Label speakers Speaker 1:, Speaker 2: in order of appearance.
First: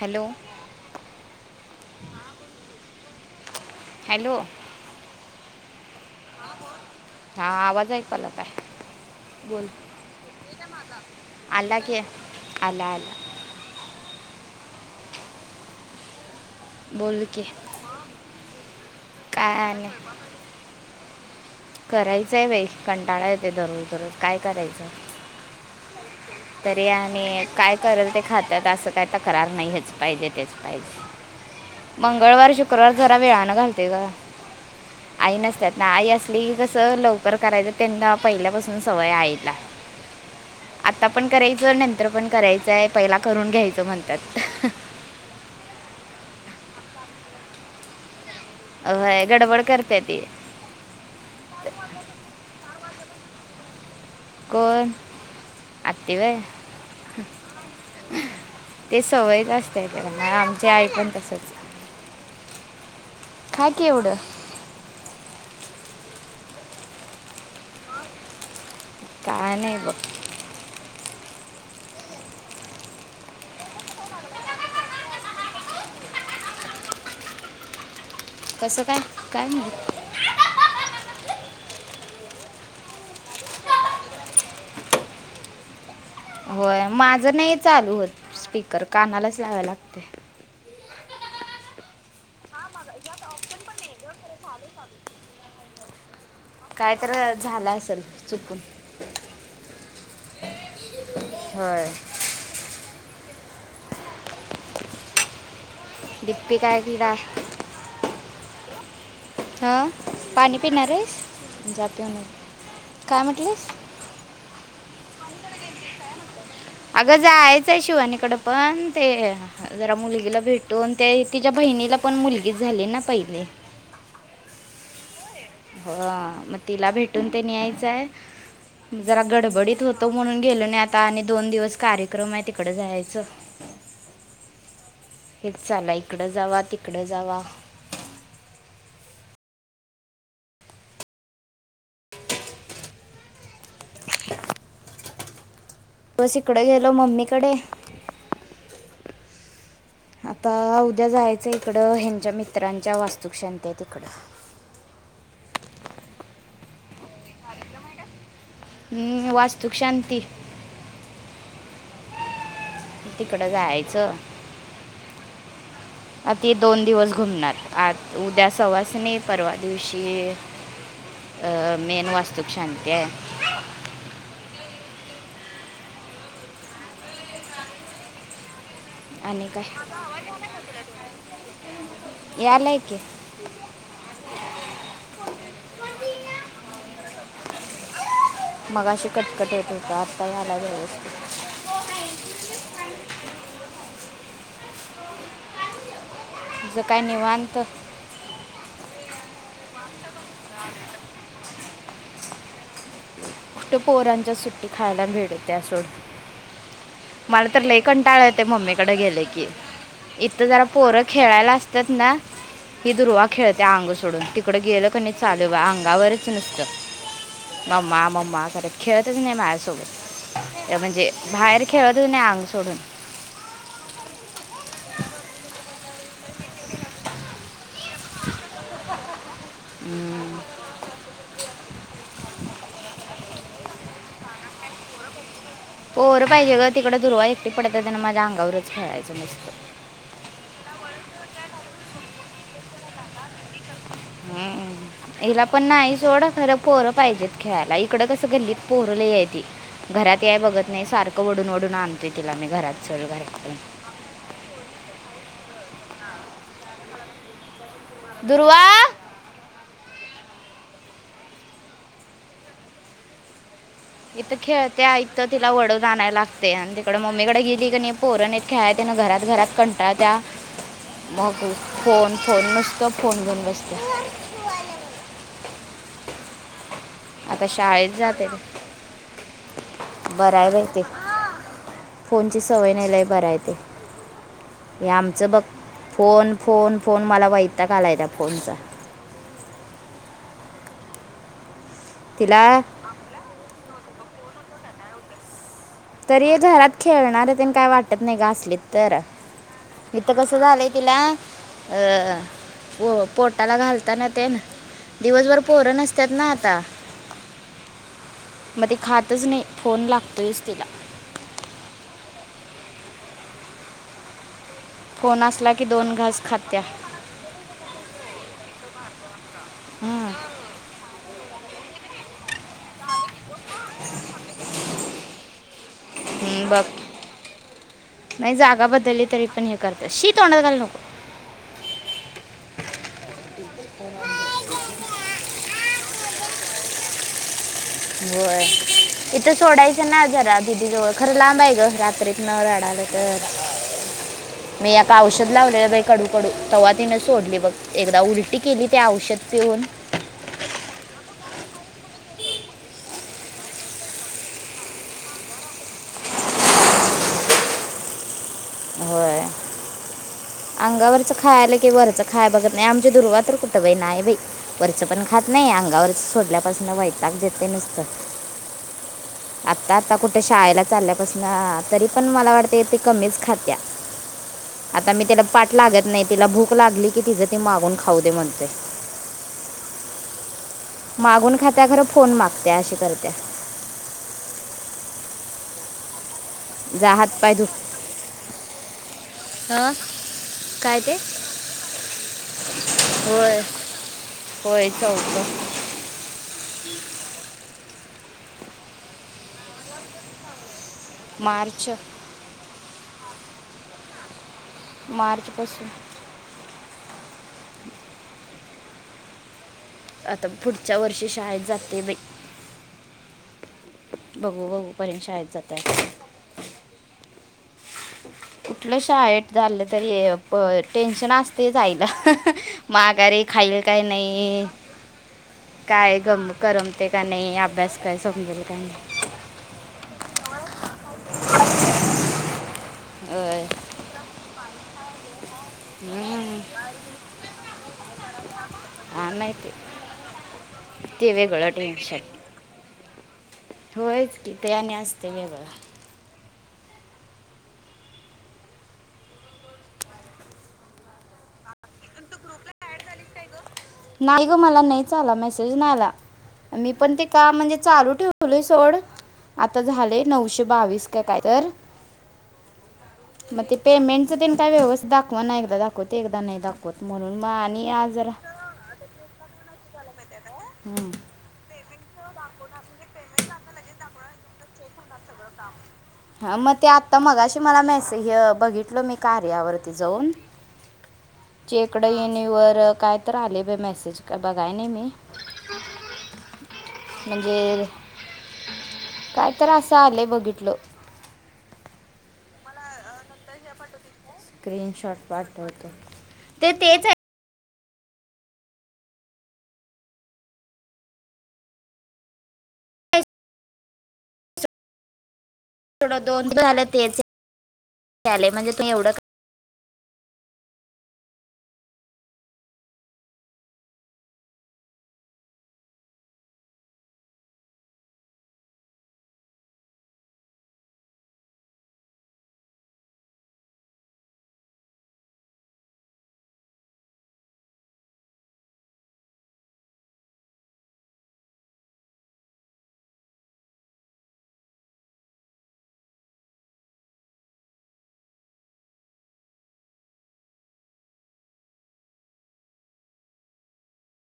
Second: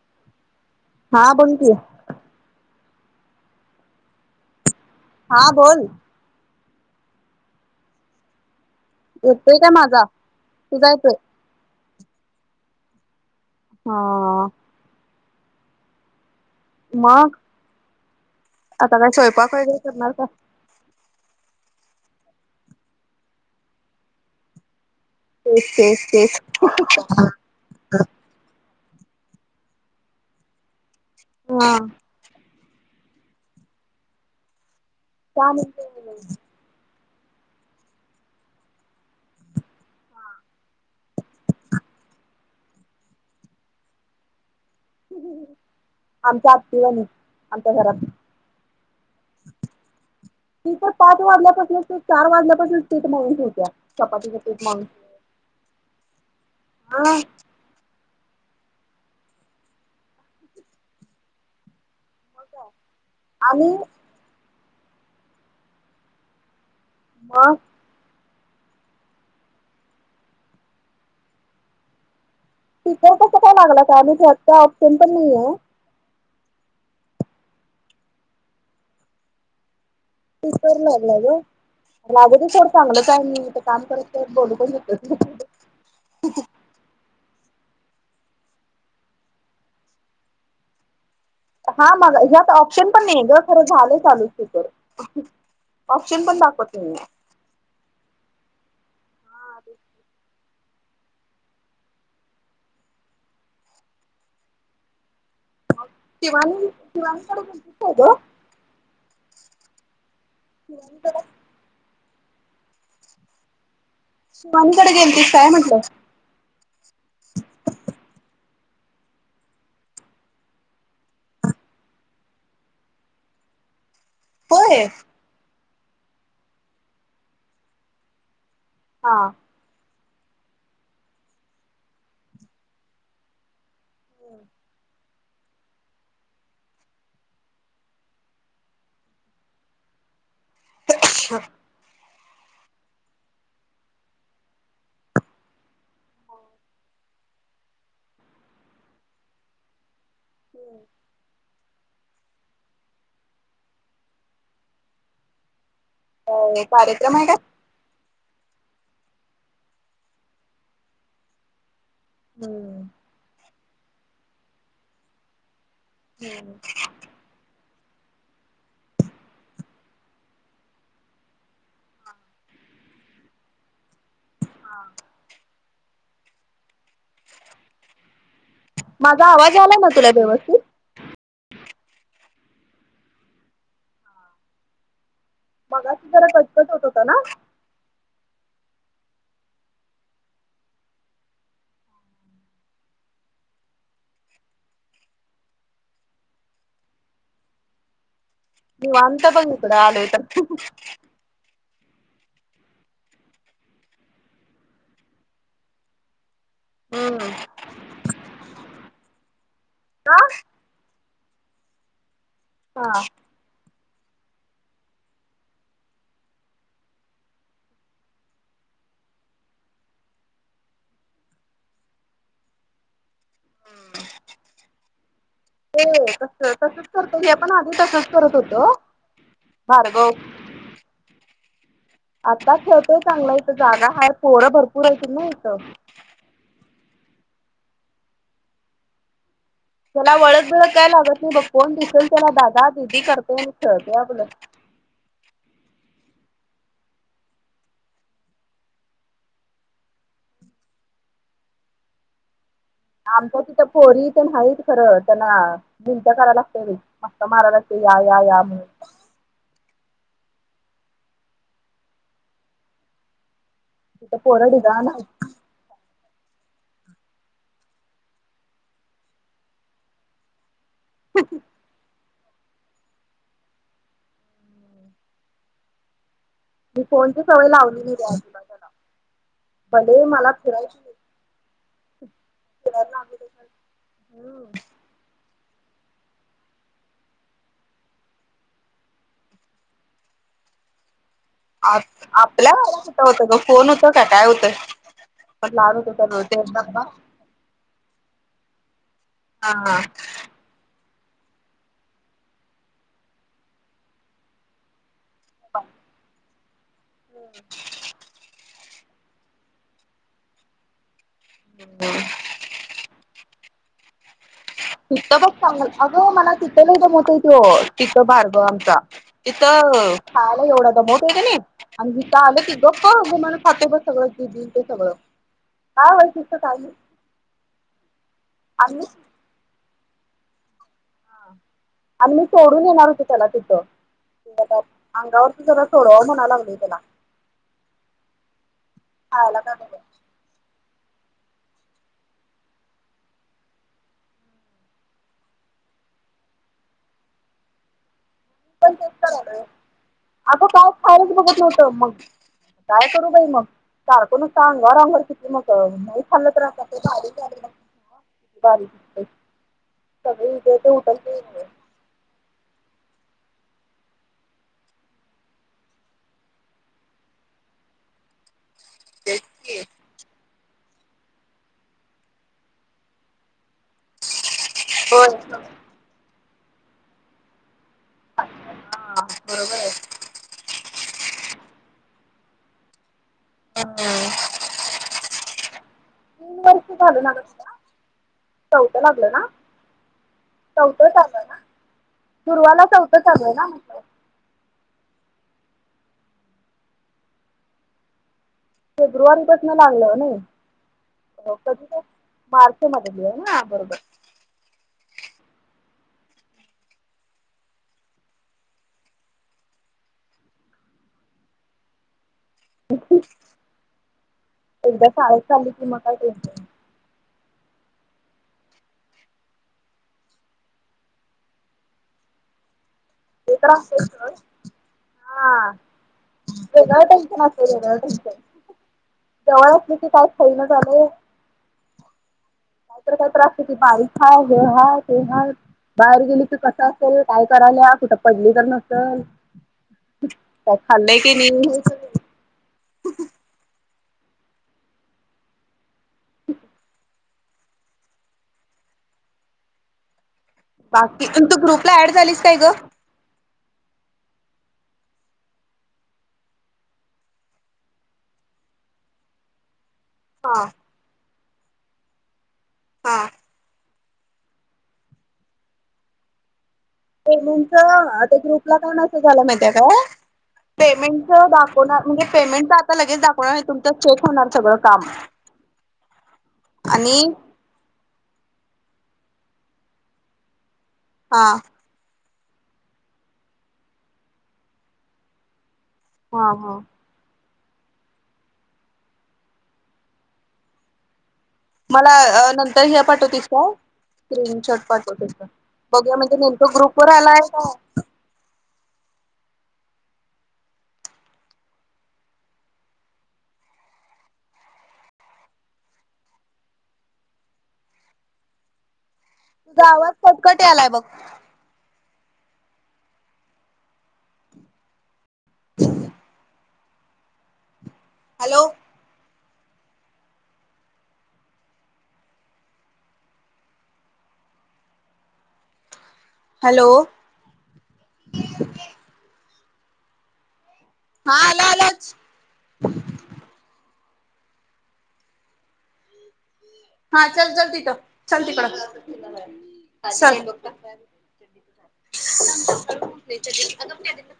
Speaker 1: Hello
Speaker 2: हा बोल की
Speaker 1: हॅलो
Speaker 2: हां बोल
Speaker 1: हा आवाज ऐकू आला काय
Speaker 2: येतोय
Speaker 1: बोल
Speaker 2: का माझा तुझा येतोय
Speaker 1: आला घेत की आला आला
Speaker 2: हा
Speaker 1: बोल
Speaker 2: मग
Speaker 1: विकी
Speaker 2: आता काय स्वयंपाक वगैरे करणारं कां
Speaker 1: करायचंय बाई कंटाळा येते दररोज दररोज काय करायचं
Speaker 2: तेच तेच तेच
Speaker 1: तरी आम्हीं काय कराल ते खातात असं काय तक्रार नाहीं हेंच पाहिजे तेचं
Speaker 2: हा
Speaker 1: पाहिजे मंगळवारी शुक्रवार जरा वेळानं घालतोय ग आई
Speaker 2: का
Speaker 1: नसतात ना आई असते
Speaker 2: म्हणते
Speaker 1: कसं लवकर करायचं त्यांनां पहिल्यापासून सवय आईला आता पणं करायचं नंतर पणं करायचंय पहिला करून घ्यायचं म्हणतात
Speaker 2: आमच्या आत्ती आली आमच्या घरांत
Speaker 1: होय गडबड
Speaker 2: तर
Speaker 1: करते ती
Speaker 2: दूपार पांच वाजल्यापासूनच ते चार वाजल्यापासूनच पिठ हळूत ठेवतात चपातीचा पीठ मळून
Speaker 1: कोण आत्तीवर
Speaker 2: हा
Speaker 1: ते सवयीचं असतय त्यांना आमच्या आई पणं तसाच-
Speaker 2: आणि ब
Speaker 1: काय नाहीं बघ
Speaker 2: टीचर कसं काय लागला का म्हणजे आत्ता ऑप्शन्स पणं नाहीं आहेंत न
Speaker 1: कसं काय काय
Speaker 2: त सू लागला ग [unintelligible] मंग लाघुदे थोडं चांगलं काय म कामं करत बोलू पणं शकतेस नां
Speaker 1: होय, माझं नाहीं चालूं होतं स्पीकर कानालाच लावय लागतंय
Speaker 2: हा मग ह्यात ऑप्शन पण नाही ग खरं झालं चालू स्पीकर ऑप्शन पण दाखवत
Speaker 1: काय
Speaker 2: नाहीये
Speaker 1: तर झालं असेल चुकून होा [unintelligible] दिप्पी
Speaker 2: शिवानी
Speaker 1: काय किडा
Speaker 2: शिवानीकडे गेलतीस काय ग
Speaker 1: हा पाणी पिणार आहेस
Speaker 2: शिवानीकडे
Speaker 1: जा पिऊण ये जा काय म्हटलीस
Speaker 2: शिवानीकडे गेल तस काय म्हंटलं
Speaker 1: अगं जायाचय शिवानिकड पण ते जरा मुलगीला भेटून ते तिच्या बहिणीला पण मुलगीच झाली ना पहिले
Speaker 2: ह [inaudible]
Speaker 1: ह मग तिला भेटून ते न्यायचंय
Speaker 2: हा
Speaker 1: जरा गडबडीत होत तो म्हणून गेलो नाही आता आणि दोन दिवस कार्यक्रम आहे तिकड जायचं
Speaker 2: हम् [unintelligible]
Speaker 1: हेच चाला इकडं जावा तिकडं जावा
Speaker 2: अा [unintelligible]
Speaker 1: बस इकडे गेलो मम्मीकडे आता उद्या जायचंय तिकडं ह्यांच्या मित्रांच्या वास्तुकशान्ति तिकडं
Speaker 2: अ कार्यक्रम आहे काय
Speaker 1: वास्तूक शांती
Speaker 2: हम्म
Speaker 1: तिकडं जायचं आ ते दोन दिवस घुमणार आत उद्या सवासनी नाही परवा दिवशी मेन वास्तुक शांती आहे
Speaker 2: हा माझा आवाजयालाय ना तुला व्यवस्थित
Speaker 1: यालाय की
Speaker 2: मगाशी जरा कटकट होत होता ना
Speaker 1: मगा शी कटकट येत होता आता यालाय व्यवस्थित तुझं काय निवांत
Speaker 2: निवांत बघ हिकडं आलोय तर
Speaker 1: कुठं पोहरांच्या सुट्टी खायला भेड होत्या सोड
Speaker 2: हम्म.
Speaker 1: मला तर लईकंटाळ येतोय मम्मीकडे गेले की इथं जरा पोर खेळायला असतात ना ही
Speaker 2: हा
Speaker 1: दुर्वा खेळते अंगोष सोडून तिकड गेलं क चालूच बघ बाई अंगावरच नसत मम्मा मम्मा खर खेळतच नाही माझ्यासोबत म्हणजे बाहेर खेळत नाही अंग सोडून
Speaker 2: ते कस तसच करतो हे आपण आधी तसच करत होतो भर खाऊ आता ठेवतोय चांगला इथ जागा हाय पोरं भरपूर हायत ना इथं
Speaker 1: पोरं पाहिजे ग तिकडे दुर्वा एकटी पड ते त्यांना माझ्या अंगावरच खेळायचं मसत
Speaker 2: त्याला वळदक बिळ क काय लागत नाही बघ कोण दिसेल त्याला दादा दिदी करतेय
Speaker 1: हम्मम हिला पण नाही सोड खरं पोरं पाहिजेत खेळायला इकडं कसं गल्लीत पोर लय हायती घरात याय बघत नाही सारखं ओढून आणतो तिला मी घरात चल घरात
Speaker 2: आमच्या
Speaker 1: चल.
Speaker 2: तिथं पोरी तेन हायत खरं त्यांना मिणत्या करायला लागत्यात मस्का मारायलागत याय या म
Speaker 1: दुर्वा
Speaker 2: तिथं
Speaker 1: इथ
Speaker 2: पोरं
Speaker 1: खेळते
Speaker 2: ढिगाण हाईत
Speaker 1: ऐत तिला वडव आणायलागतेय आणि तिकडे मम्मीकडे गेली की नाही पोर तेन खेळा त्यां ना घरात घरात कंटाळ त्या भा फोन फोन नसत फोन घेऊन बसत
Speaker 2: मी फोनची सवय लावली
Speaker 1: शाळेत
Speaker 2: नाही रे
Speaker 1: जाते
Speaker 2: आजिबात
Speaker 1: ते.
Speaker 2: ह्याला भलेही मला
Speaker 1: बरं आहे बाई
Speaker 2: फिरायची
Speaker 1: ते
Speaker 2: - -
Speaker 1: फोनची सवय नाय लय बरायं ते
Speaker 2: दे
Speaker 1: हे आमचं बघ. फोन फोन फोन मला वैताग आलाय त्या फोन चा.
Speaker 2: आपल्या आपल्या
Speaker 1: तिला
Speaker 2: वेळी कुठं होतं गं फोन होत का काय होतं. पण लहान होतो तर
Speaker 1: तरी ये
Speaker 2: ते
Speaker 1: घरात
Speaker 2: डब्बा
Speaker 1: खेळणार तेन काय वाटत नाही गं असलीत तर.
Speaker 2: हा
Speaker 1: ही थ कस झालयं तिला? अह हो पो पोटाला घालताना तेन. दिवसभर पोरं नसतात ना आता.
Speaker 2: [unintelligible]
Speaker 1: मग ते खातच नाही फोन लागतोयच तिला.
Speaker 2: [unintelligible] तिथं
Speaker 1: फोन
Speaker 2: बघ
Speaker 1: असला
Speaker 2: चांग
Speaker 1: की दोन
Speaker 2: अगं
Speaker 1: घास
Speaker 2: मला
Speaker 1: खात्या
Speaker 2: तिथं लय दमवतोय तो तिथं भारगव आमचा तिथं
Speaker 1: हं.
Speaker 2: खायला एवढा दमवतोय कि नाही आणि इथं आलं की गप गुमान खातोय, बघ सगळं जे दिल ते सगळं. हा होय
Speaker 1: हं,
Speaker 2: ते
Speaker 1: बघ
Speaker 2: [unintelligible]
Speaker 1: नाही जागा बदलली तरी पण हे करत्यात, शी तोंडात घालू नको.
Speaker 2: आणि मी सोडून येणार होतो त्याला तिथं. अंगावरचं सगळं सोडवाव म्हणाय लागलोय त्याला.
Speaker 1: होय, इथं
Speaker 2: खायला काय
Speaker 1: सोडायचं
Speaker 2: बघत
Speaker 1: ना जरा. दिदी जवळ खरं लांब आहे, गं रात्रीतन रडालं तर. मी एका औषध लावलेलं बाइ कडू कडू तेव्हा तीन सोडली बघ एकदा उलट
Speaker 2: मी पण तेच करालोय अगं काय खायालाचं बघत नव्हतं, मग काय करू बाई मग? सारख नुसता अंगावर अंगावर किती मग नाही खाल्लं तर आता ते किती बारीक झालंय बघं.
Speaker 1: होय.
Speaker 2: सगळी इथे ते उठल
Speaker 1: अंगावरच
Speaker 2: ते
Speaker 1: खायालं कि वरचं खाया बघत - - आणि आमची दुर्वाातर कुठं बाई नाही बाई वरचं पण खात नाही. अंगावरच सोडल्यापासून वैताग देतयं नु स्त.
Speaker 2: [inaudible] की
Speaker 1: आता आता कुठ शाळेला चालल्यापासून तरी पण मला वाटतयं ती कमीच खात्या. आता मी
Speaker 2: होय
Speaker 1: तिला पाठ लागत नाही. तिला भूक लागली की तिच ती मागून खाऊ दे म्हनतोय.
Speaker 2: हा बरोबर आहे
Speaker 1: मागून खात्या खरं फोन मागत्या अशी करत्या.
Speaker 2: हम [inaudible] तीन वर्ष
Speaker 1: जा
Speaker 2: झालं
Speaker 1: हात
Speaker 2: ना गं
Speaker 1: पाय धु
Speaker 2: तिला. चौथ लागलं ना?
Speaker 1: काय
Speaker 2: चौथं
Speaker 1: ते
Speaker 2: चालु हाय ना. दुर्वाला चौथं
Speaker 1: होय
Speaker 2: चालुहायना म्हंटलं.
Speaker 1: होय चौथं.
Speaker 2: फेब्रुवारीपासून लागलं नाही कधी
Speaker 1: मार्च
Speaker 2: ग? मार्च. मध्ये आहे ना बरोबर.
Speaker 1: मार्च पासुन. आता पुढच्या वर्षी शाळेत जाते बाई. बघू बघू
Speaker 2: एकदा
Speaker 1: पर्यंत
Speaker 2: शाळेत चाली
Speaker 1: जाते
Speaker 2: की मग
Speaker 1: आता.
Speaker 2: काय टेन्शन नाही.
Speaker 1: कुठलं शाळेत चालं तरी प टेन्शन असतयंच आईला. माघारी
Speaker 2: ते तर
Speaker 1: खाईल काय
Speaker 2: असतंच सोड
Speaker 1: नाही.
Speaker 2: हा
Speaker 1: काय गम
Speaker 2: वेगळं
Speaker 1: करमतयं काय
Speaker 2: टेन्शन
Speaker 1: नाही.
Speaker 2: असतंय वेगळं
Speaker 1: अभ्यास काय
Speaker 2: टेन्शन
Speaker 1: समजल काय नाही.
Speaker 2: जवळ असली की काय खैना झालंय.
Speaker 1: [inaudible]
Speaker 2: कायतर कायतर
Speaker 1: होय.
Speaker 2: असतयं की बाईक हाय हे हाय ते हाय. बाहेर गेली तर
Speaker 1: हम्म.
Speaker 2: कसं असेल? काय कराल्या? कुठं पडली तर नसल.
Speaker 1: हा, नाही ते-
Speaker 2: काय खाले
Speaker 1: ते
Speaker 2: कि
Speaker 1: वेगळं
Speaker 2: नाही?
Speaker 1: टेन्शन होयच कि ते आणि असतंय वेगळंच.
Speaker 2: बाकी प तू ग्रुपला ऍड झालीस काय ग.
Speaker 1: नाही ग मला नाही च आला मेसेज नाय आला. मी पण ते काम म्हणजे चालू ठेवलय सोड आ झाले नऊशे बावीस का काय तर
Speaker 2: हा
Speaker 1: म ते पेमेंटचं त्यांनी काय व्यवस्थ दाखवा ना एकदा दाखवते ते एकदा नाही दाख
Speaker 2: पेमेंटच त्या ग्रुपला काय मेसेज आला माहिते का?
Speaker 1: हं.
Speaker 2: पेमेंटच दाख व म्हणजे पेमेंट आता लगेच दाखवणार नाही तुमच चेक होणार सगळं काम.
Speaker 1: हा मग ते आता
Speaker 2: आणि
Speaker 1: मगाशी मला मेसे बघितल मी कार्या वरती जाऊन.
Speaker 2: हा
Speaker 1: चेकड ईन व काय तर आलेय बाई मेसेज काय बघाय नाही मी.
Speaker 2: हा हा.
Speaker 1: म्हणजे काय तर असं आलंय बघितल.
Speaker 2: मला नंतर ह्या पाठवतीस काय? स्क्रीनशॉट पाठवते का? घूया म्हणजे
Speaker 1: ते
Speaker 2: नेमकं ग्रुप
Speaker 1: तेच
Speaker 2: वर आलाय का?
Speaker 1: आहे थोड दोन दिवस झालं तेच आले म्हणजे तू एवढं
Speaker 2: तुझा आवाज कटकट यालाय बघ. हॅलो. हॅलो. हा आले आलेच. हा चल चल तीथ चल तीकड चल. तककटक [unintelligible]